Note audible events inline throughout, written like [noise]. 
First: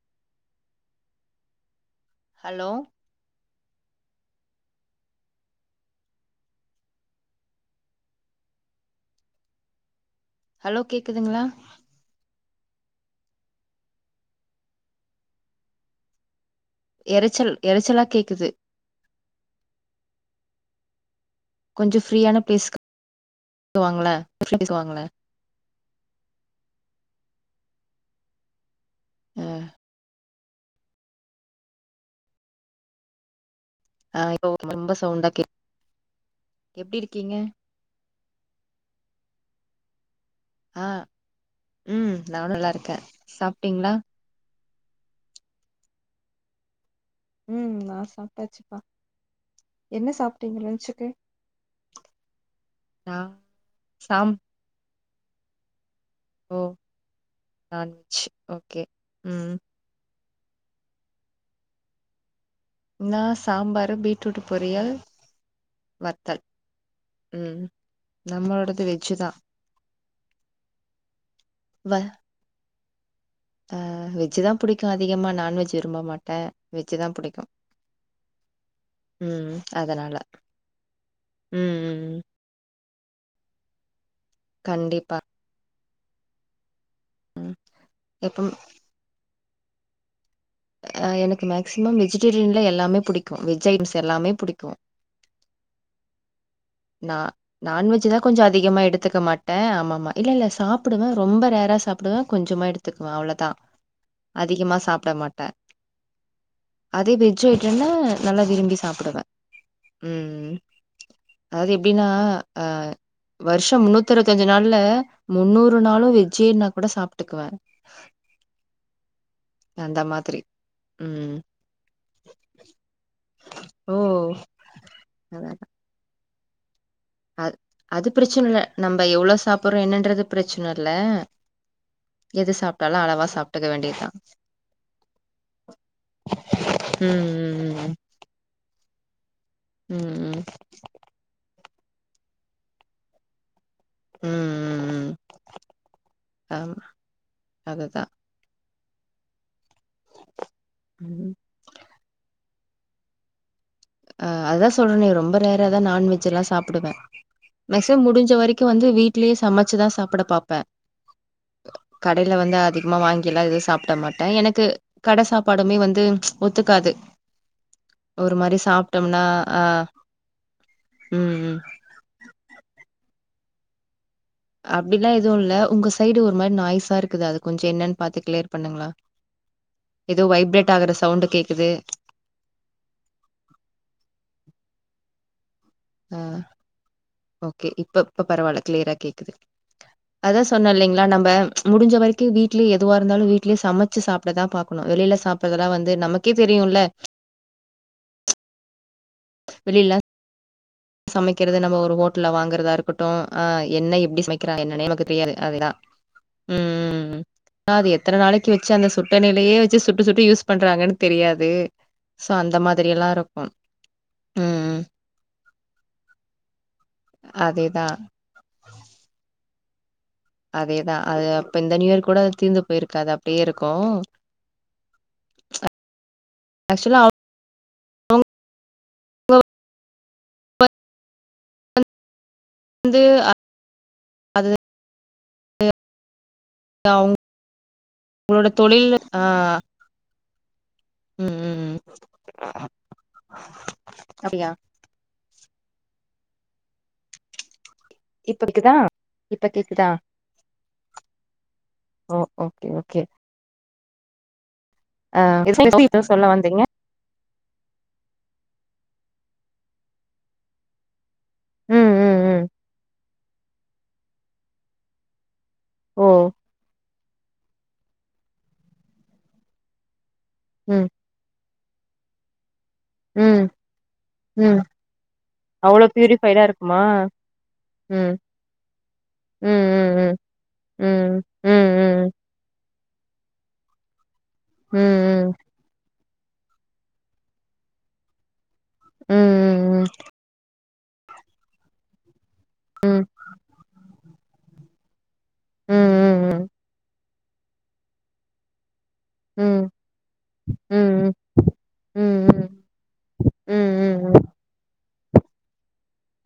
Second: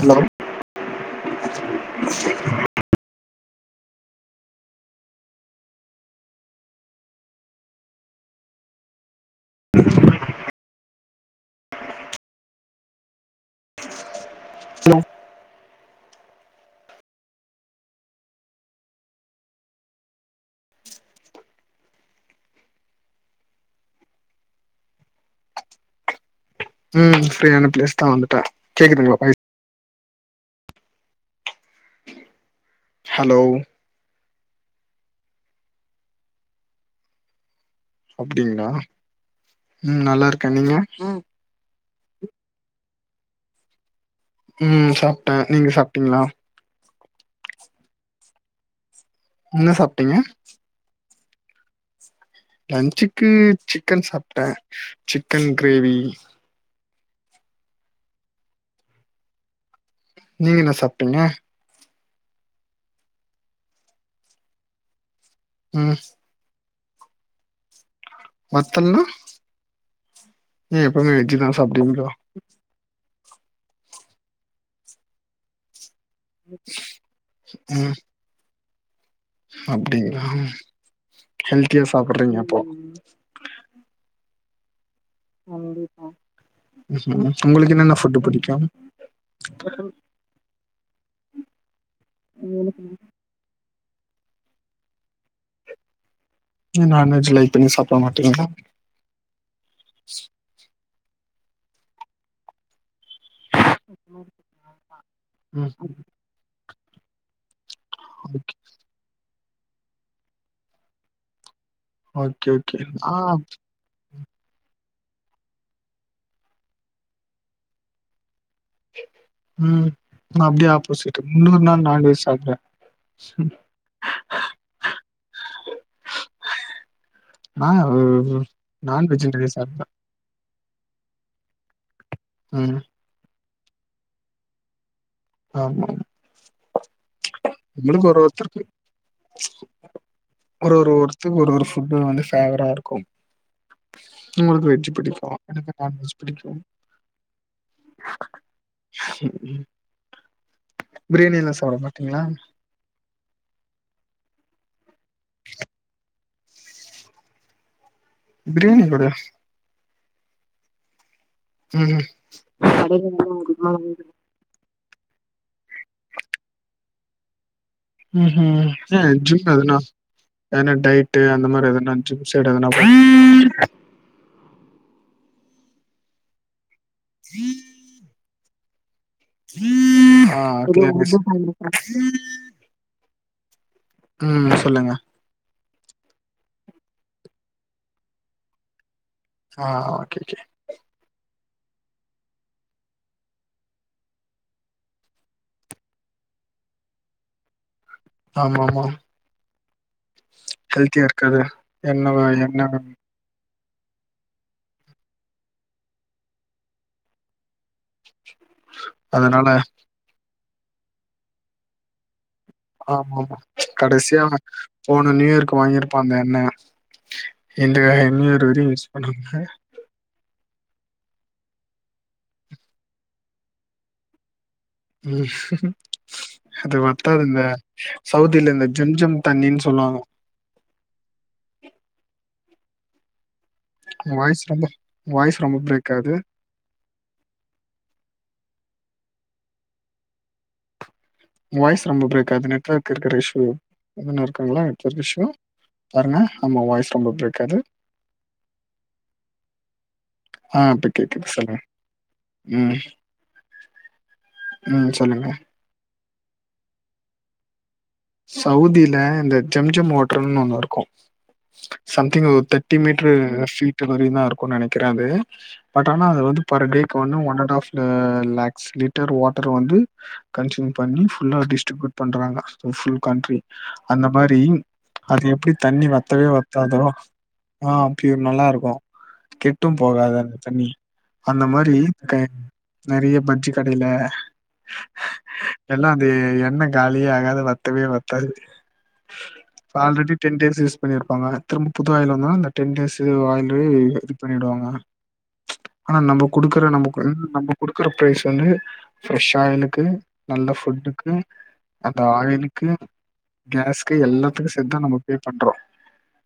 Hello hello [inaudible] hello கேக்குதுங்களா hello எரச்சல் எரச்சலா கேக்குது கொஞ்ச ஃப்ரீயான பிளேஸ்க்கு வாங்களே [unintelligible] வாங்களே ம் ஃப்ரீயான பிளேஸ் தா வந்துட்டே கேக்குதுங்களா பை ஆ ஹலோ ஆ இப்ப ரொம்ப சவுண்டா கே எப்டி இருக்கீங்க அப்டிங்களா ம் நல்லா இருக் ஆ ம் நா நல்லா இருக்கே சாப்பிட்டீங்களா ம் சாப்டே நீங்க சாப்பிட்டீங்களா ம் நா சாப்டாச்சுப்பா என்ன சாப்டீங்க லன்ச்சுக்கு நா லன்ச்சுக்கு சிக்கன் சாம் சாப்ட்டே சிக்கன் கிரேவி ஓ நான்வெஜ் ஓகே ம் ம் நீங்க என்ன சாப்டீங்க நா சாம்பரு பீட்ரூட் பொரியல் ம் வத்தல் ம் நம்மளோடது வத்தல்னா வெஜ்ஜு தா ஏ எப்பவுமே வெஜ்ஜுதா வ சாப்டுவீங்களோ ஆ வெஜ் தா புடிக்கு அதிகமா நான்வெஜ் ம்ப மாட்டே வெஜ் தா புடிக்கு ம் ம் அதனால அப்டிங்களா ம் ஹெல்த்தியா ம் சாப்படறீங்க அப்போ கண்டிப்பா ம் ம். உங்களுக்கு என்னென்ன ஃபுட் எப்ப புடிக்கு ஆ எனக்கு மேக்சிமம் வெஜிடேரியன்ல எல்லாமே புடிக்கு வெஜ் ஐட்டம்ஸ் எல்லாமே புடிக்கு ஏ நா நான்வெஜ் லைக் பண்ணி சாப்ட நான்வெஜ் தா கொஞ்சோ மாட்டீங்களா அதிகமா எடுத்துக்க மாட்டே ஆமாமமா இல்லில்ல சாப் ப்டுவே ரொம்ப ரேர சாப்புடுவே கொஞ்சமா எடுத்துக்குவே அவ்ளோதா அதிகமா சாப்ட மாட்டே ம் அதே வெஜ் ஐட்டம்னா நல்லா ஓகே விரும்பி சாப்டுவே ம்ம் அதாவது எப்டின்னா ஓகே அ ஓகே ஆ வருஷ முன்னூத்தி த்து இருபத்தஞ்சு நாள்ல முந்நூறு நாளு வெஜ்ஜேனாலு கூட சாப்ட்டுக்குவே ம் நா அப்டியே ஆப்போசிட் ம் முன்னூறு நாள் நான்வெஜ் சாப்டுவே நல்லா அத் நா அது பிரச்சன இல்ல நம்ம நான்வெஜ் எவளோ நெறைய சாப்படுறோ சாப்டுவே என்னன்றது பிரச்சன னுல்ல எது ம் சாப்புட்டாலு அளவா சாப்புட்டுக்க வேண்டியதா ஆமா ம் ம் ம் ம் நம்மளுக்கு ஒரு ஒருத்தருக்கு ஒரு ஒரு ஒருத்துக்கு ஒரு ஒரு ஃபுட் வந்து ஃபேவரா இருக்கு ம் ம் ம் உங்களுக்கு வெஜ் ம் ம் புடிக்கு எனக்கு நான்வெஜ் புடிக்கு ஆமா அதுதா ம் பிரியாணி எல்லா சாப்புட மாட்டீங்களா அ அதுதா சொல்றேனே ரொம்ப ரேராதா நான்வெஜ் எல்லா சாப்புடுவே மெஸ் தே முடிஞ்ச வரைக்கு பிரியாணி வந்து கூட வீட்லயே சமைச்சுதா சாப்புட பாப்பே ம் கடையில வந்து அதிகமா வாங்கி எல்லா எதுவு சாப்புட மாட்டே எனக்கு கட சாப்பாடுமே வந்து ஒத்துக்காது ம் ஒரு மாரி ம் சேரி சாப்ட்டோம்னா ஜிம் ஆ எதுனா ஏனா டைட்டு ம் அந்த ம் மாரி எதுனா ஜிம் சைடு எதனா அப்டிலா எதுவு இல்ல உங்க சைடு ஒரு மாரி நாய்ஸா இருக்குது அத கொஞ்சோ என்னன் பாத்து க்ளியர் பண்ணுங்ளே ஆ இதே இதே சவுண்டு கேக்குது தா ஆ ஓகே இப்ப இப்ப பரவால்ல க்ளியரா கேக் குது ஆ ஓகே ஓகே அதா சொன்ன இல்லைங்ளா நம்ப முடிஞ்ச வரைக்கு வீட்லியே எதுவா இருந்தாலு வீட்லியே சமச்சு சாப்டதா பாக்கணு வெளில சாப்பறதல்ல வந்து நமக்கே தெரி யுல்ல ஆமாமா வெளில இருக்கது சமைக்கிறது நம்ம ஒரு எண்ணெ ஒட்டல வாங்கறதா எண்ணெ இருக்கட்டு ஆ என்ன எப்டி சமைக்கிறா என்னனே நமக்கு தெரியாது அதேலா ம் அது எத் எத்தன நாளைக்கு வச்சி அந்த சுட்ட அதனால எண்ணெய்லையே வச்சு சுட்டு சுட்டு யூஸ் பண்றாங்கன் தெரியாது சோ அந்த மாதிரி எல்லா ஆமாமா இருக்கு கடசியா ம் ம் போன நியூயர்க் கு வாங்கிருப்பா அந்த எண்ணெ இந்த அதேதா நியூயர் வரியு மிஸ் பண்ணாம அதேதா அது அப்ப இந்த நியூயர் கூட அது தீந்து போயிருக்காது அப்டே இருக்கு அது ஆக்சுவலா வத்தாதுங்க அவங்க சவுதில இந்த ஜும் ஜும் தண்ணின் சொல்வாங்க ந்து அ வாய்ஸ் ரொம்ப வாய்ஸ் ரொம்ப பிரேக் ஆவ்து ஒங்ளோட தொழில் அ ஒங் வாய்ஸ் ரொம்ப பிரேக் ஆது நெட்ஒர்க் இருக்கற இஷூ அப்டியா இன்னுருக்குங்ளா நெட்ஒர்க் இஷூ பாருங்க ஆமா வாய்ஸ் ரொம்ப பிரேக்காது இப்ப கேக்குதா இப்ப கேக்குதா ஆ இப்ப கேக்குது சொல்லு ஓ ஓகே ம் ஓகே ம் ஆ சொல்லுங்க எதோ சொல்ல வந்தீங்க சவுதில இந்த ஜம் ஜம் வாட்டர்ன் ஒன்னு இருக்கு ம் ம் சம்திங் ம் ஒரு தெட்டி மீட்ரு ஃபீட் வரயுந்தா இருக்குன் நெனைக்கிற அது பட் ஆனா ஓ அது வந்து பர் டேக்கு ஒன்னு one and half lakhs litre water வந்து கன்சியூம் ம் பண்ணி ஃபுல்லா டிஸ்ட்ரிபூட் பண்றாங்க சோ ஃபுல் கண்ட்ரி ம் அந்த மாறி ம் அது எப்டி தண்ணி அவ்ளோ வத்தவே பியூரிஃபைடா வத்தாதோ இருக்குமா ஆ ம் ப்யூர் நல்லாருக்கு ம் கெட்டு ம் போகாது அந்த தண்ணி ம் ம் அந்த ம் மாரி க நெறைய பஜ்ஜி கடையில ம் ம் அது எண்ணெ காலியே ஆகாது வத்தவே வத்தாது ம் ம் ஆல்ரெடி டென் டேஸ் யூஸ் பண்ணிர்ப்பாங்க திரும்ப புது ஆயில் வந்தோன இந்த டென் டேஸு ஆயிலு இதுக் பண்ணிடுவாங்க ம் ம் ஆனா நம்ப ம் குடுக்குற நம்போ நம்போ குடுக்குற ப்ரைஸ் வந்து ப்ரெஷ் ஆயிலுக்கு நல்ல ம் ம் ம் ம் ஃபுட்டுக்கு அந்த ம் ஆயிலு கு ம் கேஸ்கு ம் எல்லாத்துக்கு சேத்தா நம்ப பே பண்றோ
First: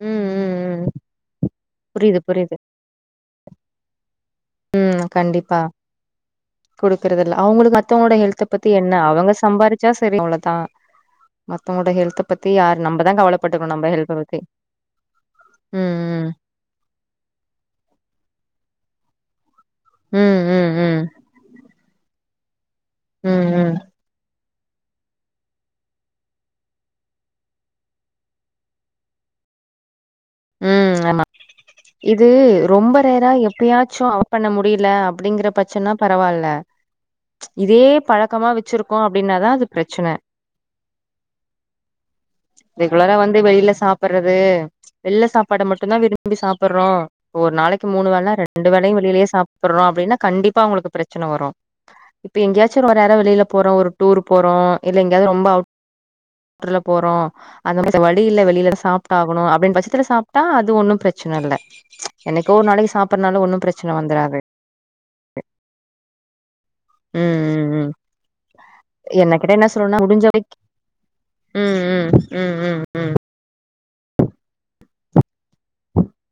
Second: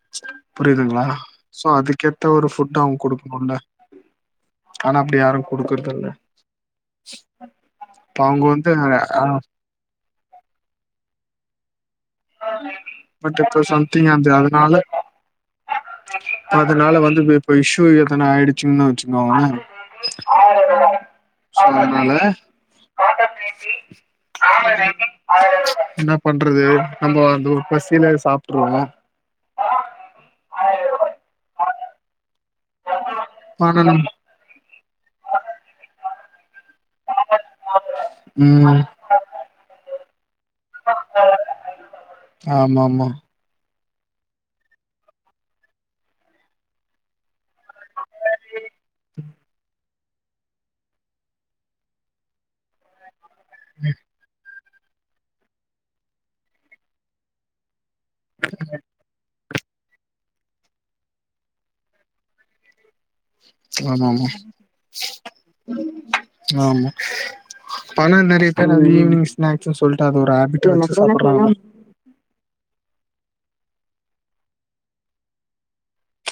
ம் ம் புரியுதுங்ளா சோ புரியுது அதுக்கேத்த ஒரு புரியுது ஃபுட் அவுங் குடுக்கனுல்ல ம் கண்டிப்பா குடுக்குறதில்ல அவுங்களுக்கு அட்த்தவங்களோட இப்ப ஹெல்த்த அவங்க பத்தி வந்து என்ன ஆ அவுங்க சம்பாரிச்சா செரி அவ்ளோதா மத்தவங்கோட ஹெல்த்த பத்தி யாரு நம்பதா கவல பட் இப்ப பட்டுக்குனு நம்ப ஹெல்த்த பத்தி ம் இப்ப அதனால வந்து இப்ப இஷ்யூ எதனா ஆயிடுச்சுன்னா சுங்கோளே ம் ம் ம் [unintelligible] சோ அதனால ம் ம் என்ன பண்றது நம்போ அந்த ஒரு பசில சாப்ட்டுருவோ ம் ஆமா இது ரொம்ப ரேறா ஆனா எப்பயாச்சு [inaudible] பண்ண முடில அப்டிங்கற பிரச்சன்ன பரவால்ல இதே பழக்கமா ம் வெச்சிருக்கோ அப்டின்னாதா அது பிரச்சன ஆமா ஆமா ரெகுலரா வந்து வெளில சாப்பறது வெள்ல சாப்பாட மட்டுதா விரும்பி சாப்பறோ ஒரு நாளைக் த்து மூணு வேல ரெண்டு வேலயு வெளிலியே சாப்பட்றோ அப்டின்னா கண்டிப்பா அவ்ங்களுக்கு பிரச்சன வரு இப்ப எங்கேயாச்சு ஒரு ரேரா வெளில போறோ ஒரு டூர் போறோ இல்ல எங்காவது ரொம்ப அவுட்ருல்ல போறோ அந்த [inaudible] வழியில்ல வெளில சாப்டாகணு அப்டின் த்தில சாப்ட்டா அது ஒன்னு பிரச்சன இல்ல என்னைக்கோ ஒரு நாளைக்கு சாப் பறனால ஒன்னு பிரச்சன ஆமா ஆமா வந்துறாது ஆமா ம் ம் ம் பண நெறைய பேர் அது ஈவினிங் என்ன கேட்டா என்ன ஸ்நாக்ஸு சொல்றனா சொல்ட்டு அது முடிஞ்ச ஒரு வரைக் ஹாபிட்டா வெச்சு சாப்படறாங்க ம் ம் ம் ம் ம்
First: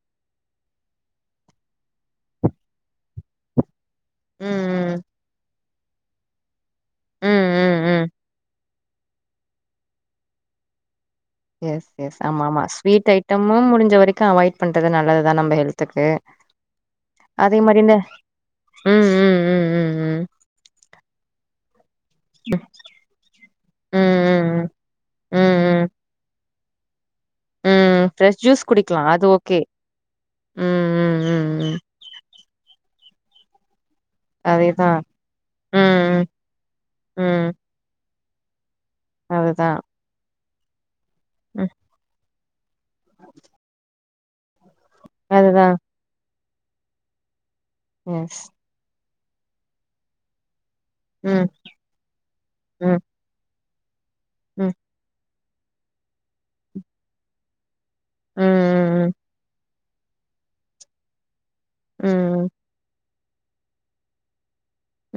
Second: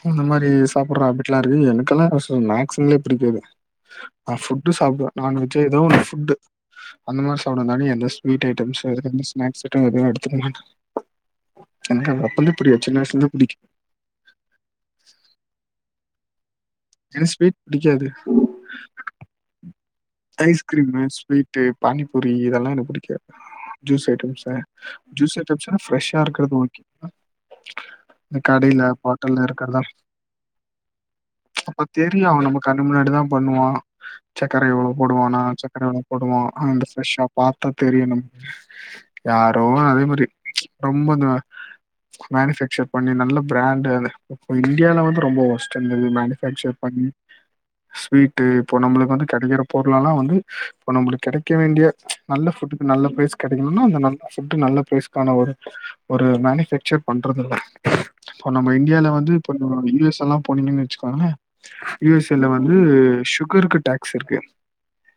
அந்த மாரி சாப்புட்ற ஹாபிட்லா இருக்கு எனக்கெல்லா ஸ்நாக்ஸ்ங்லே பிடிக்காது நா ம் ஃபுட்டு் சாப்பிடுவே நான்வெஜ்ஜோ ஏதோ ஒன்னு ஃபுட்டு அந்த ம் மாரி ம் சாப்டுவே ம் தானே ம் எந்த ஸ்வீட் ஐட்டஸு [unintelligible] வந்து ஸ்நாக்ஸ் ஐட்டம் எதுமே எடுத்துக்க மாட்ட எஸ் எஸ் ஆமாமா ஸ்வீட் பிடிக்கு ஐட்டமும் முடிஞ்ச வரைக்கு அவாய்ட் பண்றது நல்லது தா நம்ம ஹெல்த்துக் ஓகே எனக்கு ஸ்வீட் புடிக்காது ம் ம் ம் ம் ஐஸ்கிரீமு ஸ்வீட்டு பானிபூரி இதெல்லா எனக் புடிக்காது ம் ம் ஜூஸ் ஐட்டம்சே ம் ஜூஸ் ம் ஐட்டம்ஸ்னா ம் ம் ஃப்ரெஷ்ஷா இருக்கிறது ஓ ம் இந்த ஃப்ரெஷ் ஜூஸ் கடைல குடிக்கலா அது பாட்டில்ல ஓகே இருக்கறதா ம் ம் ம் ம் அப்ப தெரியு அவ நம்ம கண்ணு முன்னாடிதா பண்ணுவா சக்கர அதேதா எவ்ளோ போடுவானா சக்கர எவ்ளா ம் போடுவா அந்த ம் ப்ரெஷ்ஷா ம் பாத்தா தெரியு நமக்கு யாரோ அதுதா அதே மாரி ரொம்ப இது ம் மேனுஃபேக்சர் பண்ணி நல்ல பிராண்டது போயி இண்டியால வந்து ரொம்ப அதுதான். ஒஸ்ட்டு அந்த இது மேனுஃபேக்சர் பண்ணி எஸ். ஸ்வீட்டு இப்போ நம்மளுக்கு வந்து கெடைக்கிற பொருளல்லா வந்து இப்ப நம்மளுக்கு ம். கெடைக்க வேண்டிய நல்ல ஃபுட்டு ம். நல்ல ப்ரைஸ் கெடைக்கன்னுனா அந்த நல் ஃபுட்டு ம். நல்ல ப்ரைஸ்க்கான ஒரு ஒரு மேனுஃபேக்சர் பண்றதில்ல இப்ப நம்ம இண்டியால ம். வந்து இப்ப யூ எஸ் எல்லா போனீங்கன் வச்சுக்கோங்களே யூ எஸ் ஏ ல ம். வந்து சுகருக்கு டேக்ஸ்சிருக்கு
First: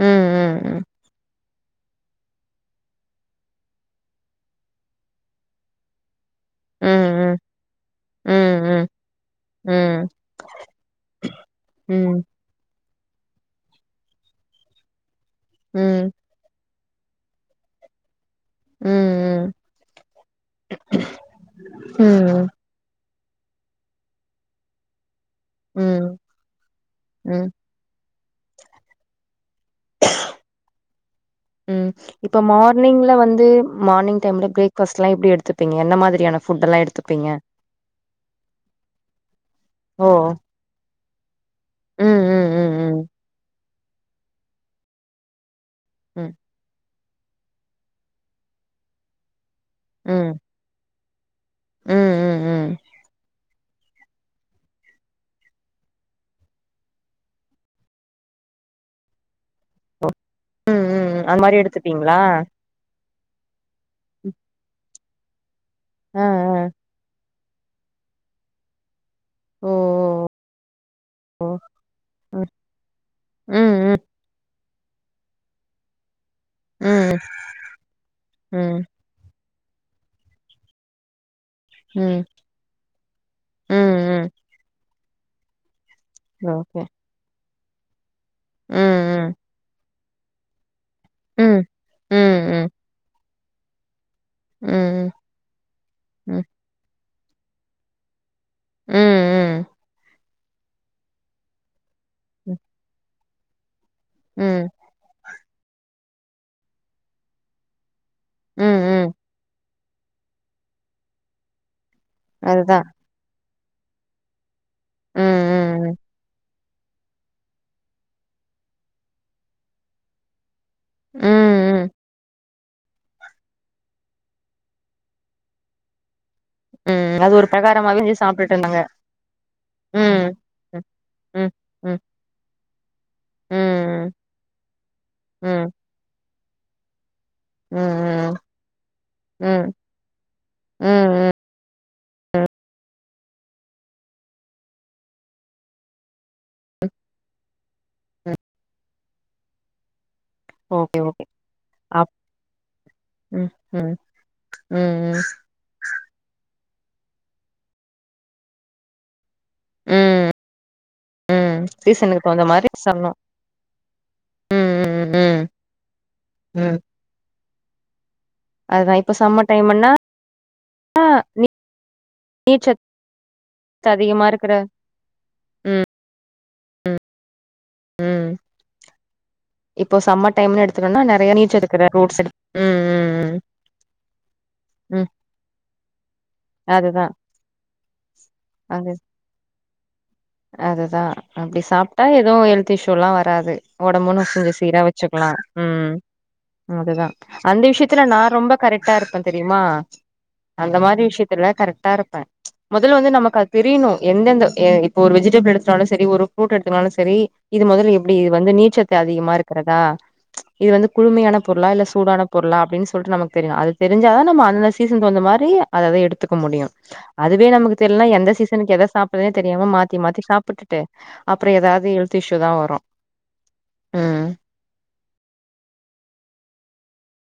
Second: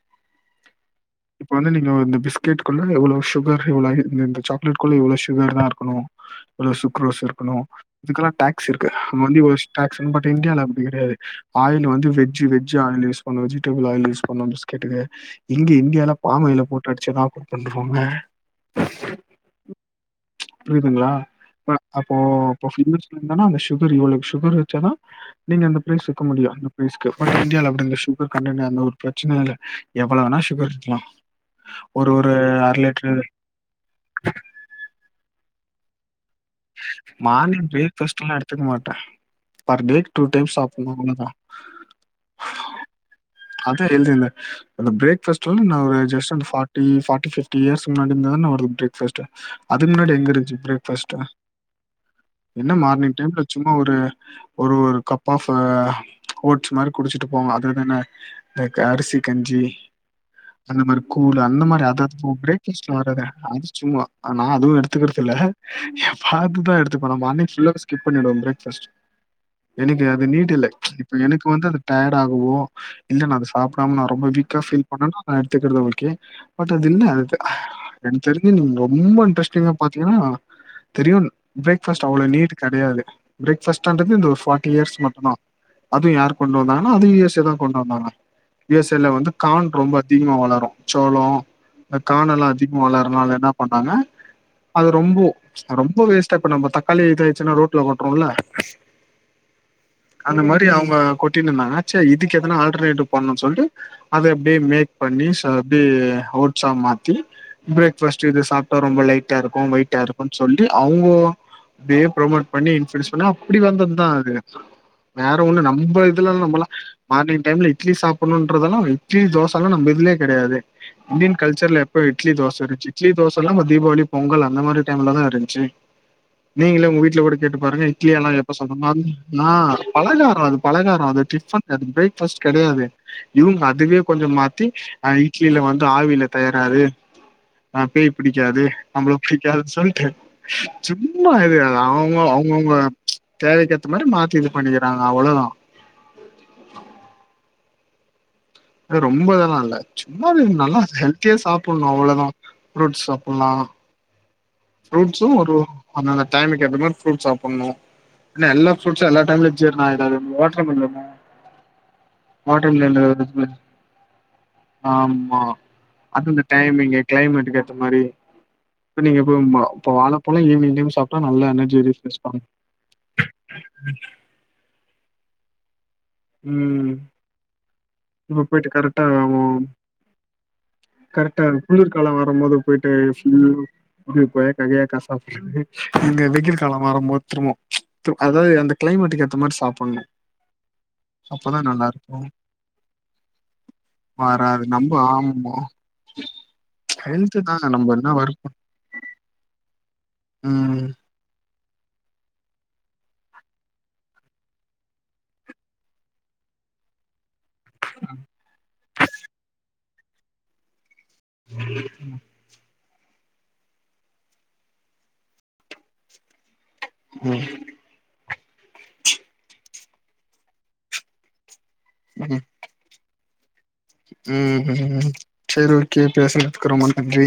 ம் ம் ம் இப்ப வந்து நீங்க இந்த பிஸ்கெட்க்குள்ள எவ்ளோ சுகர் இவ்ளோ இந்த சாக்லெட் குள்ள இவ்ளோ சுகர் தா இருக்கணு இ்வ்ளோ ம். சுக்ரோஸ் ம். இருக்கணு இதுக்கெல்லா ம். டேக்ஸ்சிருக்கு வந்து இவ்ளோஸ் ம். டேக்ஸ்சின் பட் இண்டியால கெடயாது ஆயில் வந்து ம். வெஜ்ஜு வெஜ்ஜு ஆயில் யூஸ் பண்ணு வெஜிடபிள் ஆயில் யூஸ் பண்ணோ பிஸ்கட்டு இது இங்க ம். இண்டியால பாமாயில போட்டு அடிச்சு ரா ஃபுட் பண்றாங்க ம். புரியிதுங்ளா அப்ப அப்போ ம். அப்போ பில்லர்ஸ் அப்டி இருந்தானா அந்த சுகர் இவ்ளக்கு சுகர் வச்சாதா நீங்க அந்த ப்ரைஸ் ம். வெக்க முடியு அந்த ப்ரைஸ்க்கு பட் ம். இண்டியால அப்டி அந்த சுகர் கண்டன்ட் அந்த ஒரு பிரச்சன இல்ல எவ்ளா வேணா சுகர் இருக்கலா ம் இப்ப மார்னிங்ல வந்து மார்னிங் டைம்ல பிரேக்ஃபாஸ்ட்லா எப்டி எடுத்து ப்பிங்க என்ன மாதிரியான ஃபுட்டெல்லாம் எடுத்துப்பீங்க? மார்னிங் பிரேக்ஃபஸ்ட்லா எடுத்துக்க மாட்டே பர் ஓ! டேக்கு டூ டைம்ஸ் சாப்புட்ணு அவ்ள ம் ம் ம் ம் அது ஹெல்தில்ல அந்த ப்ரேக்ஃபஸ்ட் வந்து நா ஒரு ம். ம். Just one forty forty fifty இயர்ஸ்க் முன்னாடி இருந்துதான வருது ப்ரேக்ஃபஸ்ட்டு அதுக் முன்னாடி ம். எங்கிருந்துச்சு ப்ரேக்ஃபஸ்ட்டு ம். ம். ம். என்ன மார்னிங் டைம்ல சும்மா ஒரு ஒரு ஒரு கப் ஆஃப்பு ஓட்ஸ் மாரி குடிச்சிட்டு போவ அதுதான இந்த அரிசி கஞ்சி ஓ! ம். அந்த மாரி ம். ம். கூல் அந்த மாரி எடுத்துப்பீங்களா? [unintelligible] பிரேக்பஸ்ட்ல வராதே அது சும்மா நா அதுவு எடுத்துக்குறது இல்ல அ. அ. எப்பாதுதா எடுத்துப்பே நம்ம அண் ஃபுல்லா ஸ்கிப் பண்ணிடுவே பிரேக்ஃபாஸ்ட் ஓ! எனக்கு அது நீடு இல்ல இப்ப ஓ! எனக்கு வந்து அது டயாட் ஓ! ஆகவோ இல்ல நா அத ம். சாப்டாம ம். நான் ரொம்ப வீக்கா ஃபீல் பண்னேன்னா எடுத்துக்கறதுல ஓகே பட் அது இல்ல ம். ம். அது எனக்கு தெரிஞ்சி நீங்க ம். ரொம்ப இன்ரஸ்ட் திங்க பாத்தீங்கன்னா தெரியுன் பிரேக்ஃபாஸ்ட் ம். அவ்ளோ நீடு கெடயாது ம், பிரேக்பாஸ்ட் இன்றது ம். ஒரு ஃபார்டி இயர்ஸ் மட்டுதா அதுவு யார் கொண்டு ஓகே. வந்தாங்கன்னா அதுவு யூ எஸ் ஏ தா கொண்டு வந்தாங்க யூ ம், எஸ் ஏ ல வந்து ம். கான் ரொம்ப அதிகமா வளரு சோளோ ம். இந்த ம், கானெல்லா ம். அதிகமா வளறனால என்ன பண்ணாங்க ம், அது ம். ரொம்போ ரொம்போ ம், வேஸ்ட்டா இப்ப நம்ம தக்காளி இதாயிட்சின்னா ரோட்ல கொட்டுறோல ம் ம் அந்த மாரி அவுங்க கொட்டின்னு இருந்தாங்க சேர் இதுக்கு எதனா ஆல்டர்னேட்டிவ் பண்ணணும்னு சொல்டு அத அப்டியே ம், மேக் பண்ணி ச அப்டியே ஓட்ஸ்ஸா மாத்தி ப்ரேக் ஃபாஸ்ட்டு இது ம். சாப்டா ரொம்ப ம். லைட்டா இருக்கு வெயிட்டா இருக்கும்னு சொல்லி அவுங்கோ அப்டியே ப்ரொமோட் பண்ணி அதுதான். இன்ஃப்ளுயன்ஸ் பண்ணி அப்டி வந்தது தா அது ம், வேற ஒன்னு ம். நம்ம இதுல்லா நம்பல்லா மார்னிங் டைம்ல இட்லி சாப்புட்ணும் இன்றதெல்லா இட்லி தோச எல்லா நம்ம இதுலையே கெடையாது ம். ம், இந்தியன் கல்ச்சர்ல ம். எப்போ இட்லி தோச த ச் ச்சி இட்லி தோசல்லா தீபாவளி பொங்கல் அந்த மாரி டைம்ல தா இருஞ்சி நீங்களே உங்க ம். வீட்டுல அது கூட ஒரு கேட்டு பாருங்க பிரகாரமாவே இட்லி செஞ்சு எல்லா சாப்ட்டுட்டு எப்ப இருந்தாங்க. சாப்டுவோனு [inaudible] நா ம். பலகாரோ அது ம். பழகாரோ அது ம். டிஃபன் அது ம். பிரேக்பாஸ்ட் கெடையாது இவங்க அதுவே ம். கொஞ்சோ மாத்தி அ இட்லில ம். வந்து ஆவில தேராது ம். ஆ பேய் ம். ம். புடிக்காது நம்மள ம். புடிக்காதுன் சொல்டு ம். சும்மா அது அ எதா அவுங்க அவுங்கவுங்க தேவைக்கேத்த மாரி மாத்தி இது பண்ணிக்கிறாங்க அவ்ளோதா [unintelligible] அது ரொம்ப இதாலா இல்ல சும்மா அது நல்லா ஓகே, ஓகே. ஹெல்த்தியா சாப்புட்ணு அப் அவ்ளோதா ஃப்ரூட்ஸ் ம். சாப்புட்லா ம். ம். ஃப்ரூட்ஸ்சும் ஒரு அந்த அந்த டைமிங் அதுக் எத்தா மாரி ஃப்ரூட்ஸ் சாப்புட்ணு நா எல்லா புஃருட்ஸ் எல்லா டைம்ல ஜீர்ணோ ஆகுதா எதாது ம். வாட்டர்மிலனு ம். சீசனுக்கு தகுந்த மாரி சமம். வாட்டர்மிலன்னு [inaudible] ம். ம். ஆமா ம். அதுவு இந்த டைமிங் கிளைமேட்டுக்கு ஏத்தா மாரி அதுதா இப்ப சம்மர் மா டைமுன்னா இப்ப வாழ பழோ ஈவ்னிங் டைம் சாப்டா நல்லா எனர்ஜிய ரீ பிரெஷ் நீர்ச்சத் ததிகமா இருக்குற ம் ம் ம். இப்ப போயிட்டு கரெக்டா அவோம் இப்போ சம்மர் டைம்னு எடுத்துக்கோனா நெறைய கரெக்டா நீச்சல் இருக்கிற குளர் காலோ ஃப்ரூட்ஸ் எடு வரும்போது ம் போயிட்டு ம் சில்லுனு இது கொய்யாக்கா ம் கிய்யக்க ம் சாப்டு எங்க வெயில் காலோ அதுதா வரும் போது திரும்போ அதாது அந்த அது கிளைமேட்டுக்கு ஏத்த மாரி சாப் அதுதா அப்டி சாப்டா இருக்கு எது ஹெல்த் இஷ்யூ எல்லா வராது ஒடம்போ இன்னு கொஞ்சோ வராது சீரா நம்ப வச்சுக்கலா ஆமா அ ம் ம் அதுதா ஹெல்த்து தா அந்த நம்ம விஷயத்துல என்ன நா வறுப்போ ரொம்ப கரெக்டா இருப்பே தெரியுமா அந்த ம் மாரி விஷயத்துல கரெக்ட்டா இருப்பே மொதல்ல வந்து நமக்கு அது தெரியுணு எந்தெந்த ஏ இப்போ ஒரு வெஜிடேபிள் எடுத்துட்டாலு செரி ஒரு ஃப்ரூட் எடுத்துக்குனாலு செரி இது மொதல்ல எப்டி இது வந்து நீர்ச்சத்து அதிகமா இருக்கறதா இது வந்து குளுமையான பொருளா இல்ல சூடான பொருளா அப்டின்னு சொல்லிட்டு நமக் தெரினு அது தெரிஞ்ச தா நம்ம அந்த சீசன் தகுந்த மாரி அதவே எடுத்துக்க முடியு அதுவே ம் நமக்கு தெரிலனா எந்த சீசனுக்கு எத சாப்பறதுன்னே தெரியாம மாத் மாத்தி மாத்தி சாப்டுட்டு அப்றோ ஏதாவது ஹெல்த் இஷ்யூ ம் தா வரோ ம் ம் செரி ஓகே பேசுனதுக்கு ரொம்ப நன்றி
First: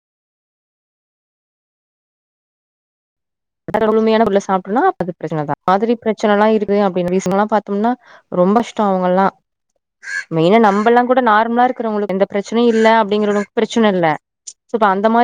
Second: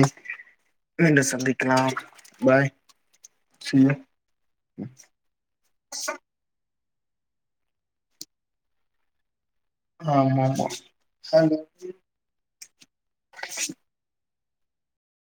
மீண்டு சந்திக்கலாம் பாய் சி குளுமையான பொருள சாப்டோனா அப்ப அது பிரச்சனதா அந்த மாரி பிரச்சனல்லா இருக் து அப்டின்னு ரீசன்லா பாத்தம்னா ரொம்ப கஷ்டோ அவங்கல்லா ஆமா மெயினா ஆமா நம்பல்லாங்கூட அந்த நார்மலா இருக்கறங்ளுக்கு எந்த பிரச் ச்சனை இல்ல அப்டிங்கறளுக்கு பிரச்சன இல்ல சோ ப்ப அந்த மாரி